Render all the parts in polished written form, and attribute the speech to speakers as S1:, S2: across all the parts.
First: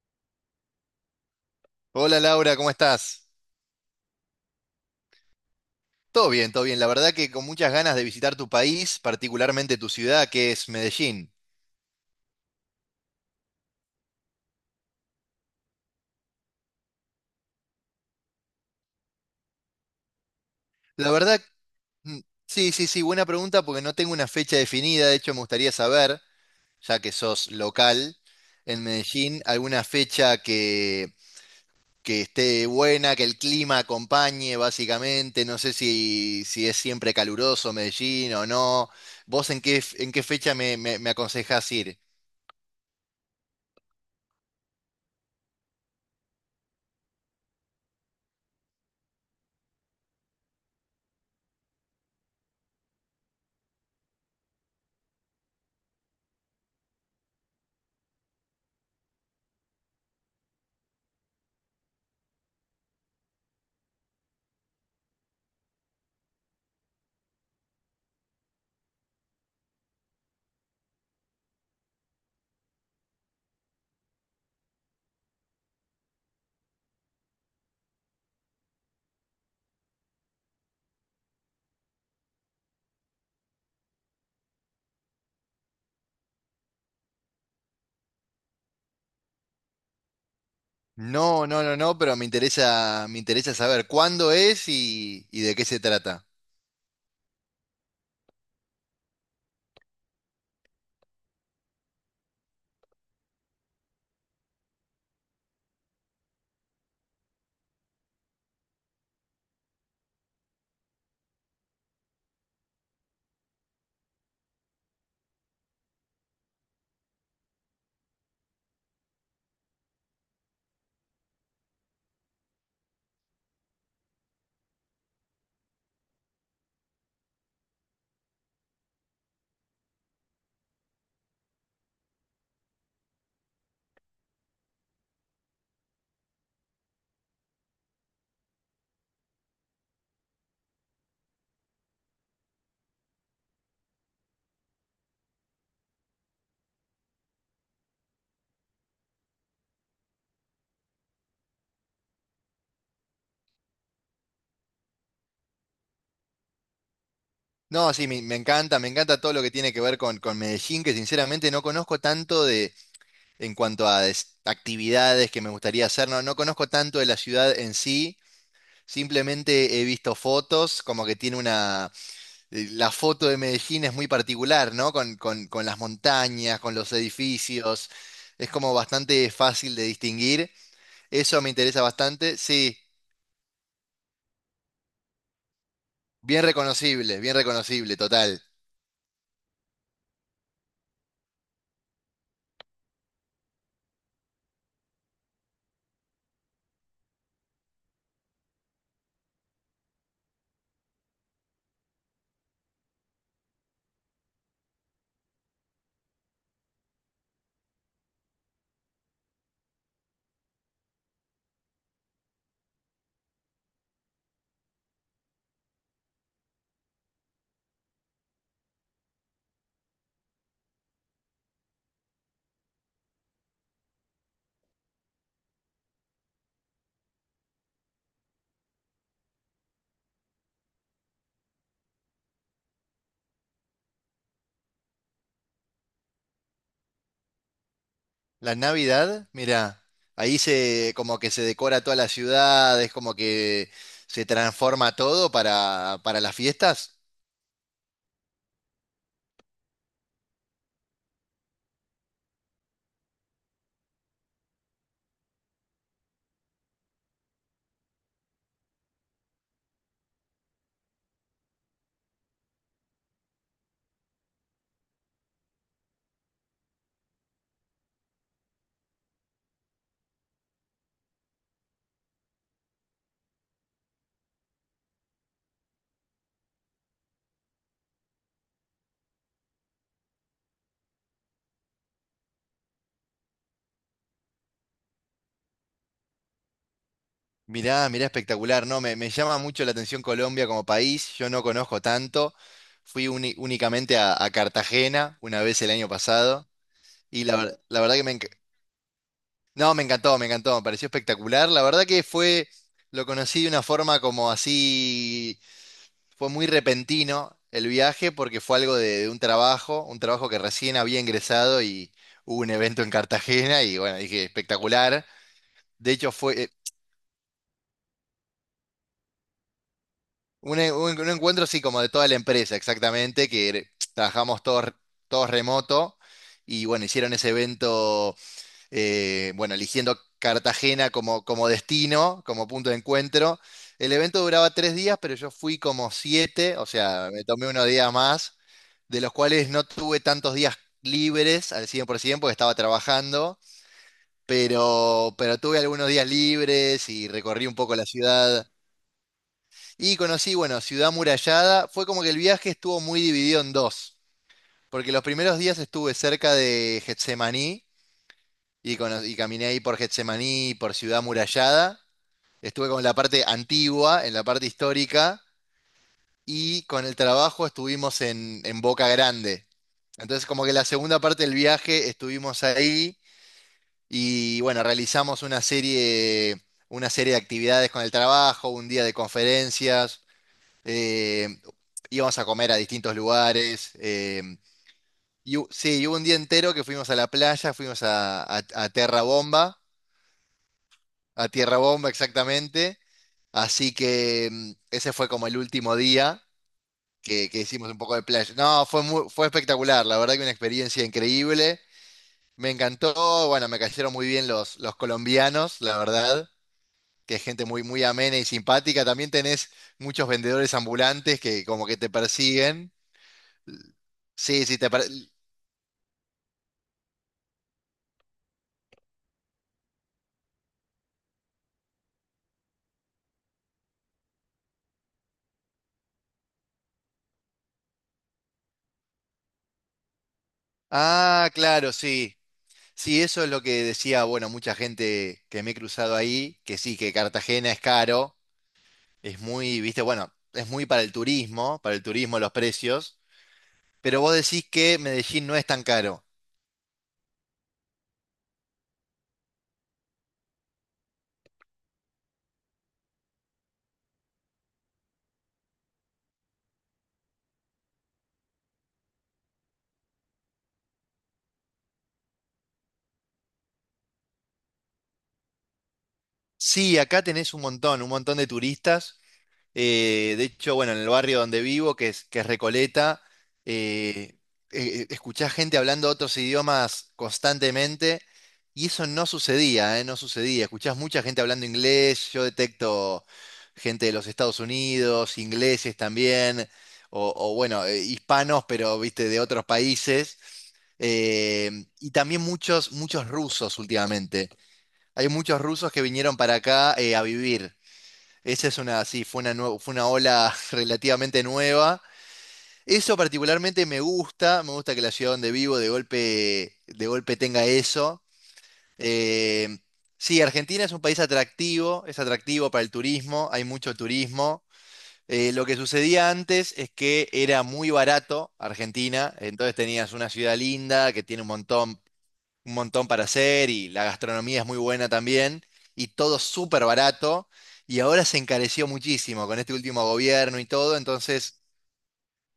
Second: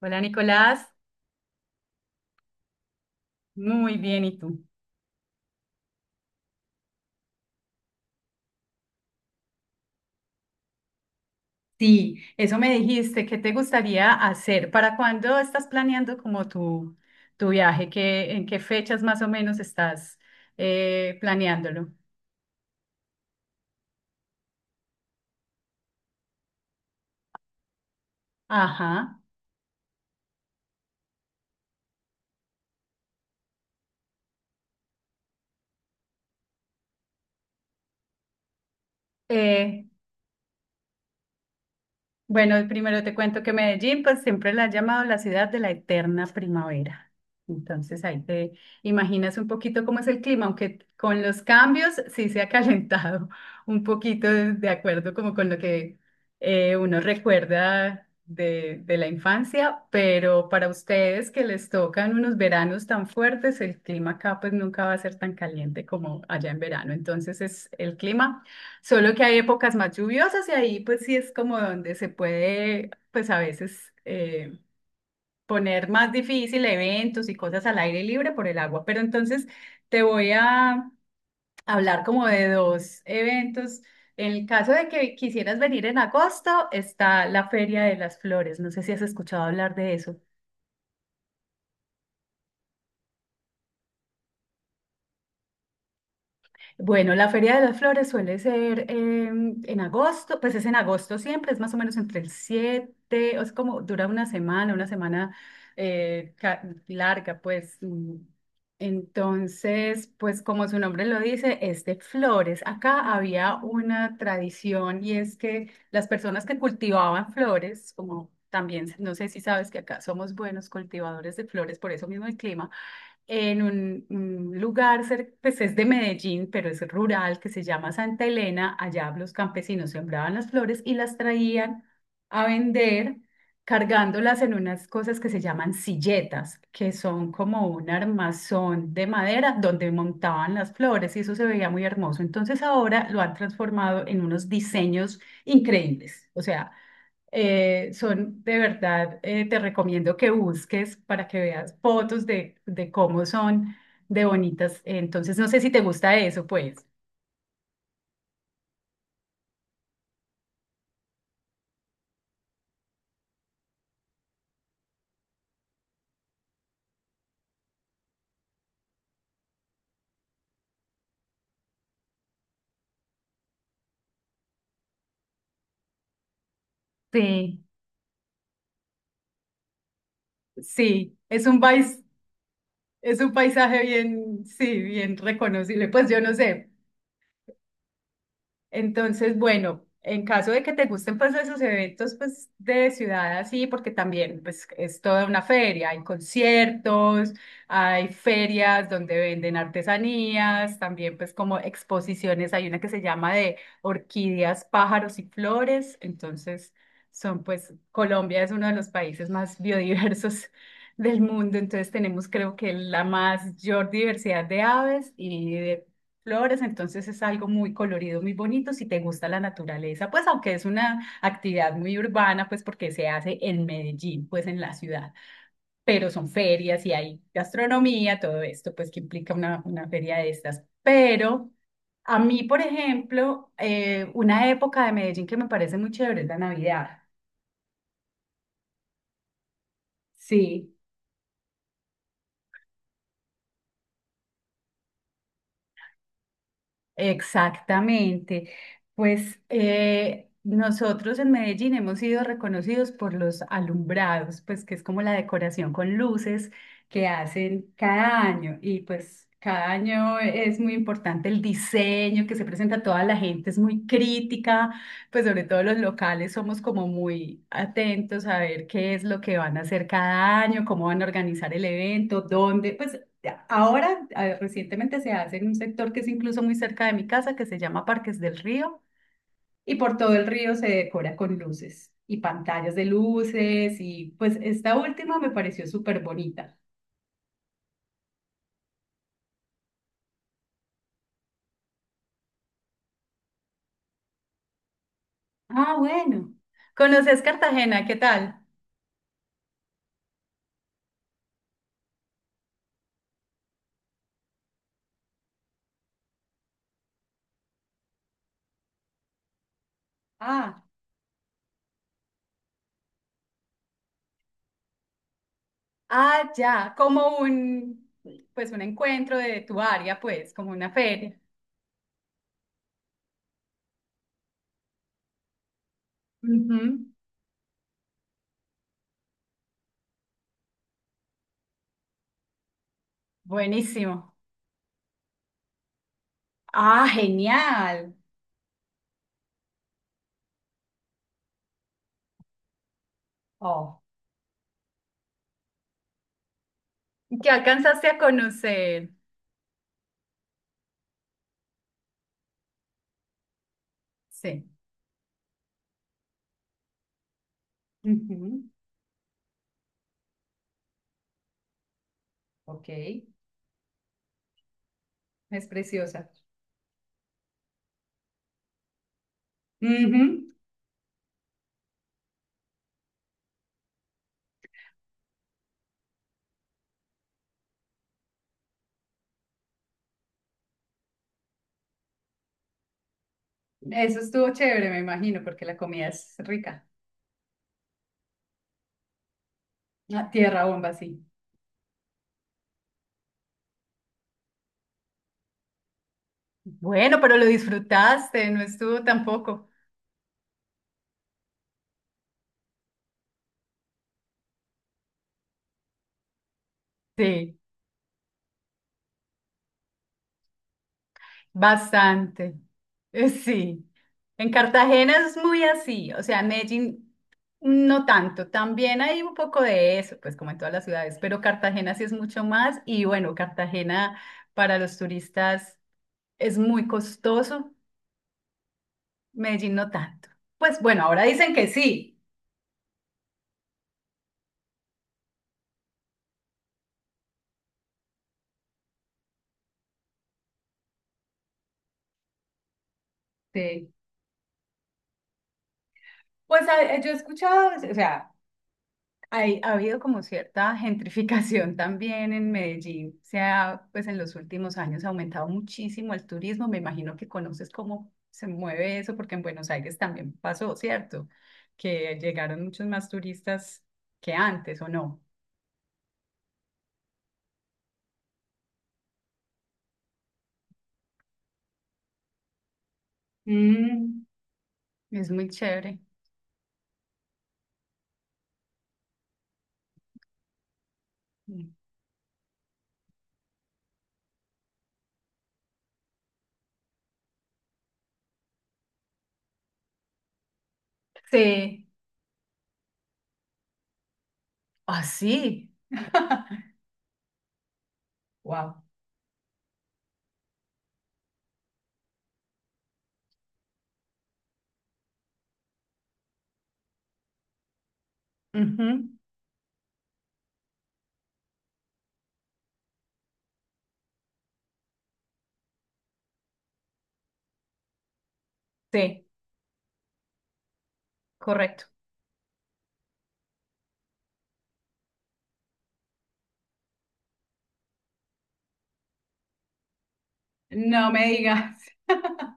S1: Hola Nicolás,
S2: Hola Laura, ¿cómo estás?
S1: muy bien, ¿y tú?
S2: Todo bien, todo bien. La verdad que con muchas ganas de visitar tu país, particularmente tu ciudad, que es Medellín.
S1: Sí, eso me dijiste, ¿qué te gustaría hacer? ¿Para cuándo estás planeando como tu viaje? ¿En qué fechas más o menos estás
S2: La verdad,
S1: planeándolo?
S2: mm, sí, sí, sí, buena pregunta porque no tengo una fecha definida. De hecho, me gustaría saber, ya que sos local en
S1: Ajá.
S2: Medellín, alguna fecha que esté buena, que el clima acompañe, básicamente. No sé si es siempre caluroso Medellín o no. ¿Vos en
S1: Eh,
S2: qué fecha me aconsejás ir?
S1: Bueno, primero te cuento que Medellín, pues siempre la han llamado la ciudad de la eterna primavera. Entonces ahí te imaginas un poquito cómo es el clima, aunque con los cambios sí se ha calentado un poquito de acuerdo como con lo que uno recuerda de la infancia, pero para ustedes que les tocan unos veranos tan fuertes, el clima acá pues nunca va a ser tan caliente como allá en verano. Entonces es el clima. Solo que hay épocas más lluviosas y ahí pues sí es como donde se puede pues a veces poner más difícil eventos y cosas al aire libre por el agua. Pero entonces te voy a hablar como de dos eventos. En el caso de que quisieras venir en agosto, está la Feria de las Flores. No sé si has escuchado hablar de eso.
S2: No, no, no, no, pero me interesa saber cuándo es y de qué se trata.
S1: Bueno, la Feria de las Flores suele ser en agosto, pues es en agosto siempre, es más o menos entre el 7, o es como dura una semana eh, ca- larga, pues. Mm. Entonces, pues como su nombre lo dice, es de flores. Acá había una tradición y es que las personas que cultivaban flores, como también, no sé si sabes que acá somos buenos cultivadores de flores, por eso mismo el clima en un lugar, pues es de Medellín, pero es rural, que se llama Santa Elena. Allá los campesinos sembraban las flores y las traían a vender, cargándolas en unas cosas que se llaman silletas, que son como un armazón de madera donde montaban las flores y eso se veía muy hermoso. Entonces ahora lo han transformado en unos diseños increíbles. O sea, son de verdad, te recomiendo que busques para que veas fotos de cómo son de bonitas. Entonces, no sé si te gusta eso, pues.
S2: No, sí, me encanta todo lo que tiene que ver con Medellín, que sinceramente no conozco tanto de, en cuanto a actividades que me gustaría hacer, no, no conozco tanto de la ciudad en sí, simplemente he visto fotos, como que tiene una, la foto de Medellín es muy particular, ¿no? Con las montañas, con los
S1: Sí.
S2: edificios, es como bastante fácil de distinguir,
S1: Sí,
S2: eso me interesa bastante, sí.
S1: es un paisaje bien, sí, bien reconocible. Pues yo no sé.
S2: Bien reconocible, total.
S1: Entonces, bueno, en caso de que te gusten pues esos eventos pues de ciudad así, porque también pues es toda una feria, hay conciertos, hay ferias donde venden artesanías, también pues como exposiciones, hay una que se llama de orquídeas, pájaros y flores, entonces son pues Colombia es uno de los países más biodiversos del mundo, entonces tenemos creo que la más mayor diversidad de aves y de flores, entonces es algo muy colorido, muy bonito si te gusta la naturaleza, pues aunque es una actividad muy urbana, pues porque se hace en Medellín, pues en la ciudad, pero son ferias y hay gastronomía, todo esto, pues que implica una feria de estas. Pero a mí, por ejemplo, una época de Medellín que me parece muy chévere es la Navidad.
S2: La Navidad, mira, ahí
S1: Sí.
S2: se como que se decora toda la ciudad, es como que se transforma todo para las fiestas.
S1: Exactamente. Pues nosotros en Medellín hemos sido reconocidos por los alumbrados, pues que es como la decoración con luces que hacen cada año. Y pues cada año es muy importante el diseño que se presenta a toda la gente, es muy crítica, pues sobre todo los locales somos como muy atentos a ver qué es lo que van a hacer cada año, cómo van a organizar el evento, dónde, pues. Ahora, recientemente se hace en un sector que es incluso muy cerca de mi casa, que se llama Parques del Río, y por todo el río se decora con luces y pantallas de luces, y pues esta última me pareció súper bonita.
S2: Mirá, mirá, espectacular, ¿no? Me llama mucho la atención Colombia como país, yo no conozco tanto. Únicamente a Cartagena una vez el
S1: Ah,
S2: año
S1: bueno.
S2: pasado
S1: ¿Conoces
S2: y la
S1: Cartagena?
S2: verdad
S1: ¿Qué
S2: que
S1: tal?
S2: no, me encantó, me encantó, me pareció espectacular. La verdad que fue, lo conocí de una forma como así. Fue muy repentino el viaje porque fue algo de un trabajo que
S1: Ah,
S2: recién había ingresado y hubo un evento en Cartagena y bueno, dije, espectacular. De hecho,
S1: ah,
S2: fue
S1: ya, como pues un encuentro de tu área, pues, como una
S2: un
S1: feria.
S2: encuentro así como de toda la empresa, exactamente, trabajamos todos, todos remoto
S1: Ujú.
S2: y bueno, hicieron ese evento, bueno, eligiendo Cartagena como, como destino, como punto de encuentro. El
S1: Buenísimo.
S2: evento duraba tres días, pero yo fui como siete, o
S1: Ah,
S2: sea, me tomé unos días
S1: genial.
S2: más, de los cuales no tuve tantos días libres al 100% porque estaba trabajando,
S1: Oh.
S2: pero tuve algunos días libres y
S1: ¿Qué
S2: recorrí un poco la
S1: alcanzaste a
S2: ciudad
S1: conocer?
S2: y conocí, bueno, Ciudad Murallada. Fue como que el viaje estuvo muy dividido en dos,
S1: Sí.
S2: porque los primeros días estuve cerca de Getsemaní
S1: Ujú.
S2: y caminé ahí por Getsemaní, y por Ciudad Murallada.
S1: Ok,
S2: Estuve con la parte antigua, en la parte histórica,
S1: es preciosa.
S2: y con el trabajo estuvimos en Boca Grande.
S1: Ujú.
S2: Entonces, como que la segunda parte del viaje estuvimos ahí y bueno, realizamos una serie de actividades con el trabajo, un día de conferencias, eh, íbamos a comer a distintos lugares.
S1: Eso estuvo chévere, me imagino, porque la
S2: Sí, y
S1: comida
S2: hubo un día
S1: es
S2: entero que
S1: rica.
S2: fuimos a la playa, fuimos a Terra Bomba,
S1: Ah, tierra bomba, sí.
S2: a Tierra Bomba exactamente. Así que ese fue como el último día
S1: Bueno, pero lo
S2: que hicimos un poco de
S1: disfrutaste,
S2: playa.
S1: no
S2: No,
S1: estuvo
S2: fue muy, fue
S1: tampoco.
S2: espectacular, la verdad que una experiencia increíble. Me encantó, bueno, me cayeron muy bien los colombianos, la verdad, que es
S1: Sí,
S2: gente muy, muy amena y simpática. También tenés muchos vendedores ambulantes que como que te
S1: bastante.
S2: persiguen.
S1: Sí. En
S2: Sí, sí,
S1: Cartagena es muy así, o sea, Medellín no tanto, también hay un poco de eso, pues como en todas las ciudades, pero Cartagena sí es mucho más y bueno, Cartagena para los turistas es muy costoso, Medellín no tanto. Pues bueno, ahora
S2: ah,
S1: dicen que
S2: claro,
S1: sí.
S2: sí. Sí, eso es lo que decía, bueno, mucha gente que me he cruzado ahí, que sí, que Cartagena es caro, es muy, viste, bueno, es muy para el turismo los precios,
S1: Sí.
S2: pero vos decís que Medellín no es tan caro.
S1: Pues a- yo he escuchado, o sea, ha habido como cierta gentrificación también en Medellín. O sea, pues en los últimos años ha aumentado muchísimo el turismo. Me imagino que conoces cómo se mueve eso, porque en Buenos Aires también pasó, ¿cierto? Que llegaron muchos más turistas que antes, ¿o no?
S2: Sí, acá tenés un montón de turistas. De hecho, bueno, en el barrio donde vivo, que es Recoleta,
S1: Mm,
S2: eh,
S1: es muy
S2: escuchás gente
S1: chévere.
S2: hablando otros idiomas constantemente y eso no sucedía, no sucedía. Escuchás mucha gente hablando
S1: Mm.
S2: inglés, yo detecto gente de los Estados Unidos, ingleses también, o bueno, hispanos, pero viste, de otros países, eh,
S1: Sí.
S2: y también muchos, muchos rusos últimamente. Hay muchos
S1: Así.
S2: rusos que vinieron para acá a vivir.
S1: Wow.
S2: Sí, fue una ola relativamente nueva. Eso particularmente me gusta que la ciudad donde vivo de golpe tenga eso.
S1: Ujú.
S2: Eh, sí, Argentina es un país atractivo, es atractivo para el turismo, hay mucho turismo. Lo que sucedía antes es que era muy barato
S1: Sí,
S2: Argentina, entonces tenías una ciudad linda que tiene
S1: correcto.
S2: un montón para hacer y la gastronomía es muy buena también y todo súper barato y ahora se encareció muchísimo con este último gobierno y todo,
S1: No me
S2: entonces
S1: digas.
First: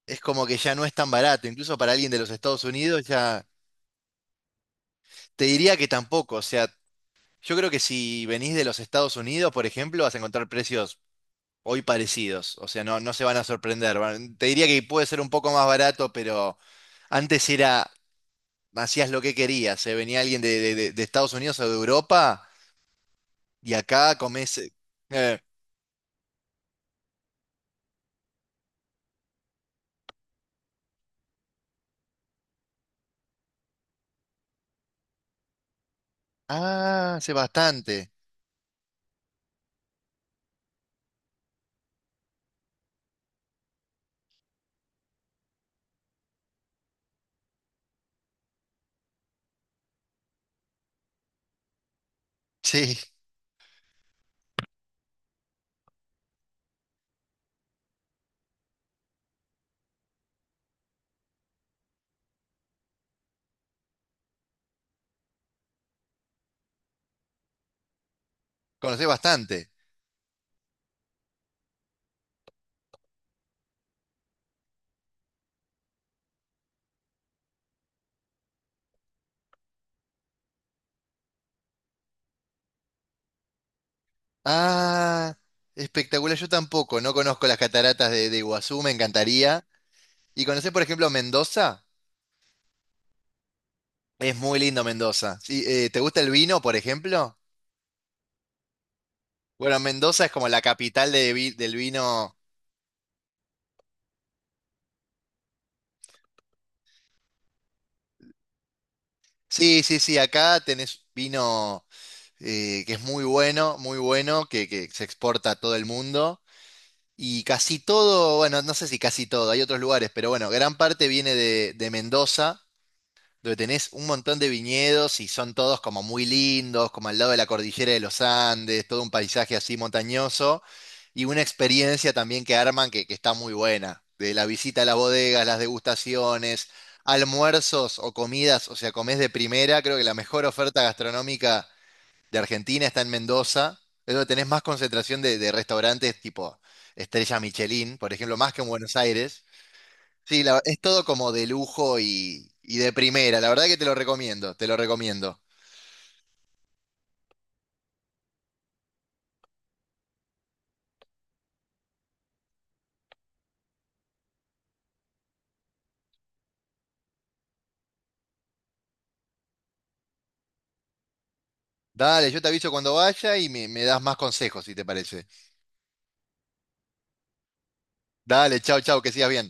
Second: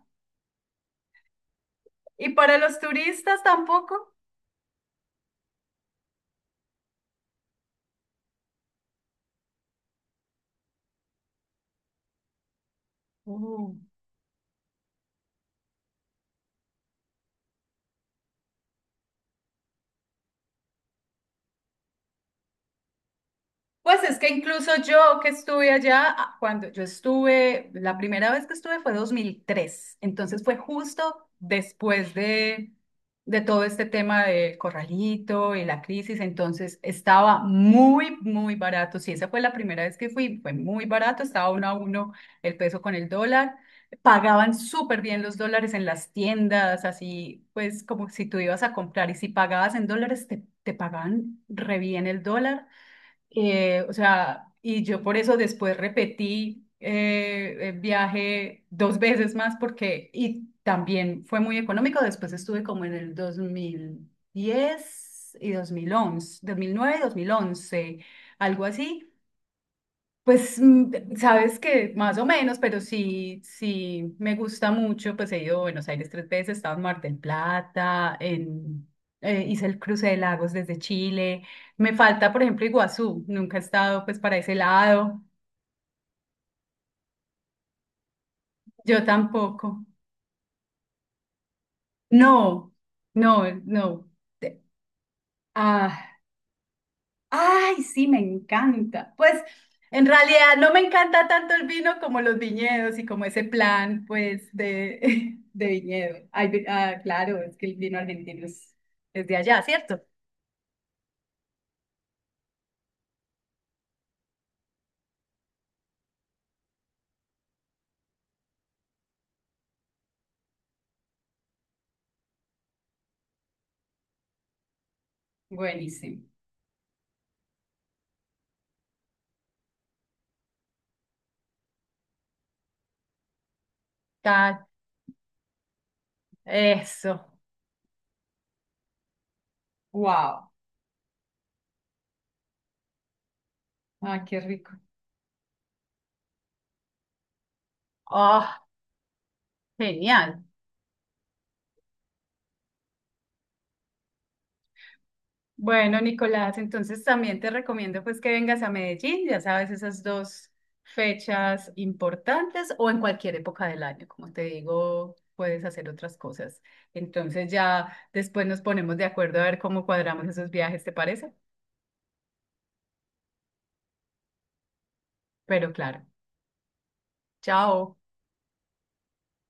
S2: es como que ya no es tan barato, incluso para alguien de
S1: ¿Y
S2: los
S1: para
S2: Estados
S1: los
S2: Unidos
S1: turistas
S2: ya
S1: tampoco?
S2: te diría que tampoco, o sea, yo creo que si venís de los Estados Unidos, por ejemplo, vas a encontrar precios hoy parecidos, o sea, no, no se van a
S1: Oh.
S2: sorprender, te diría que puede ser un poco más barato, pero antes era... Hacías lo que querías, se venía alguien de Estados Unidos o de Europa y
S1: Pues
S2: acá
S1: es que
S2: comés.
S1: incluso yo que
S2: Eh,
S1: estuve allá, ah, cuando yo estuve, la primera vez que estuve fue 2003 entonces fue justo después de, todo este tema del corralito y la crisis, entonces
S2: ah, sé
S1: estaba
S2: bastante.
S1: muy, muy barato. Sí, esa fue la primera vez que fui, fue muy barato, estaba uno a uno el peso con el dólar. Pagaban súper bien los dólares en las tiendas, así pues como si tú ibas a comprar y si pagabas en dólares, te pagaban re bien el dólar.
S2: Sí,
S1: O sea, y yo por eso después repetí el viaje dos veces más porque, y también fue muy económico, después estuve como en el 2010 y 2011, 2009 y 2011, algo así,
S2: conocés bastante.
S1: pues sabes que más o menos, pero sí, sí me gusta mucho. Pues he ido a Buenos Aires tres veces, he estado en Mar del Plata, en, hice el cruce de lagos desde Chile. Me falta, por ejemplo, Iguazú. Nunca he estado pues para ese lado.
S2: Ah, espectacular. Yo tampoco, no conozco las cataratas de Iguazú, me
S1: Yo
S2: encantaría.
S1: tampoco.
S2: ¿Y conocés, por ejemplo, Mendoza?
S1: No, no, no.
S2: Es muy
S1: Te-
S2: lindo Mendoza. Sí, ¿te
S1: Ah,
S2: gusta el vino, por ejemplo?
S1: Ay, sí, me encanta. Pues
S2: Bueno,
S1: en
S2: Mendoza es como
S1: realidad
S2: la
S1: no me
S2: capital
S1: encanta tanto el
S2: del
S1: vino como
S2: vino.
S1: los viñedos y como ese plan, pues, de, de viñedo. Ay, ah, claro, es que el vino argentino es de allá,
S2: Sí, sí,
S1: ¿cierto?
S2: sí, acá tenés vino que es muy bueno, muy bueno, que se exporta a todo el mundo. Y casi todo, bueno, no sé si casi todo, hay otros lugares, pero bueno, gran parte viene de Mendoza, donde tenés un montón de viñedos y son todos como
S1: Buenísimo.
S2: muy lindos, como al lado de la cordillera de los Andes, todo un paisaje así montañoso y una experiencia también que arman que está muy buena, de la
S1: Tal,
S2: visita a las bodegas, las degustaciones,
S1: eso.
S2: almuerzos o comidas, o sea, comés de primera, creo que la mejor
S1: Wow.
S2: oferta gastronómica de Argentina, está en Mendoza. Es
S1: Ah,
S2: donde
S1: qué
S2: tenés más
S1: rico.
S2: concentración de restaurantes tipo Estrella Michelin, por ejemplo,
S1: Oh,
S2: más que en Buenos Aires. Sí,
S1: genial.
S2: es todo como de lujo y de primera. La verdad que te lo recomiendo, te lo recomiendo.
S1: Bueno, Nicolás, entonces también te recomiendo pues que vengas a Medellín, ya sabes, esas dos fechas importantes o en cualquier época del año, como te digo, puedes hacer otras cosas. Entonces ya después nos ponemos de acuerdo a ver cómo cuadramos esos viajes, ¿te parece?
S2: Dale, yo te aviso cuando vaya y me das más consejos, si te parece.
S1: Pero claro, chao.
S2: Dale, chau, chau, que sigas bien.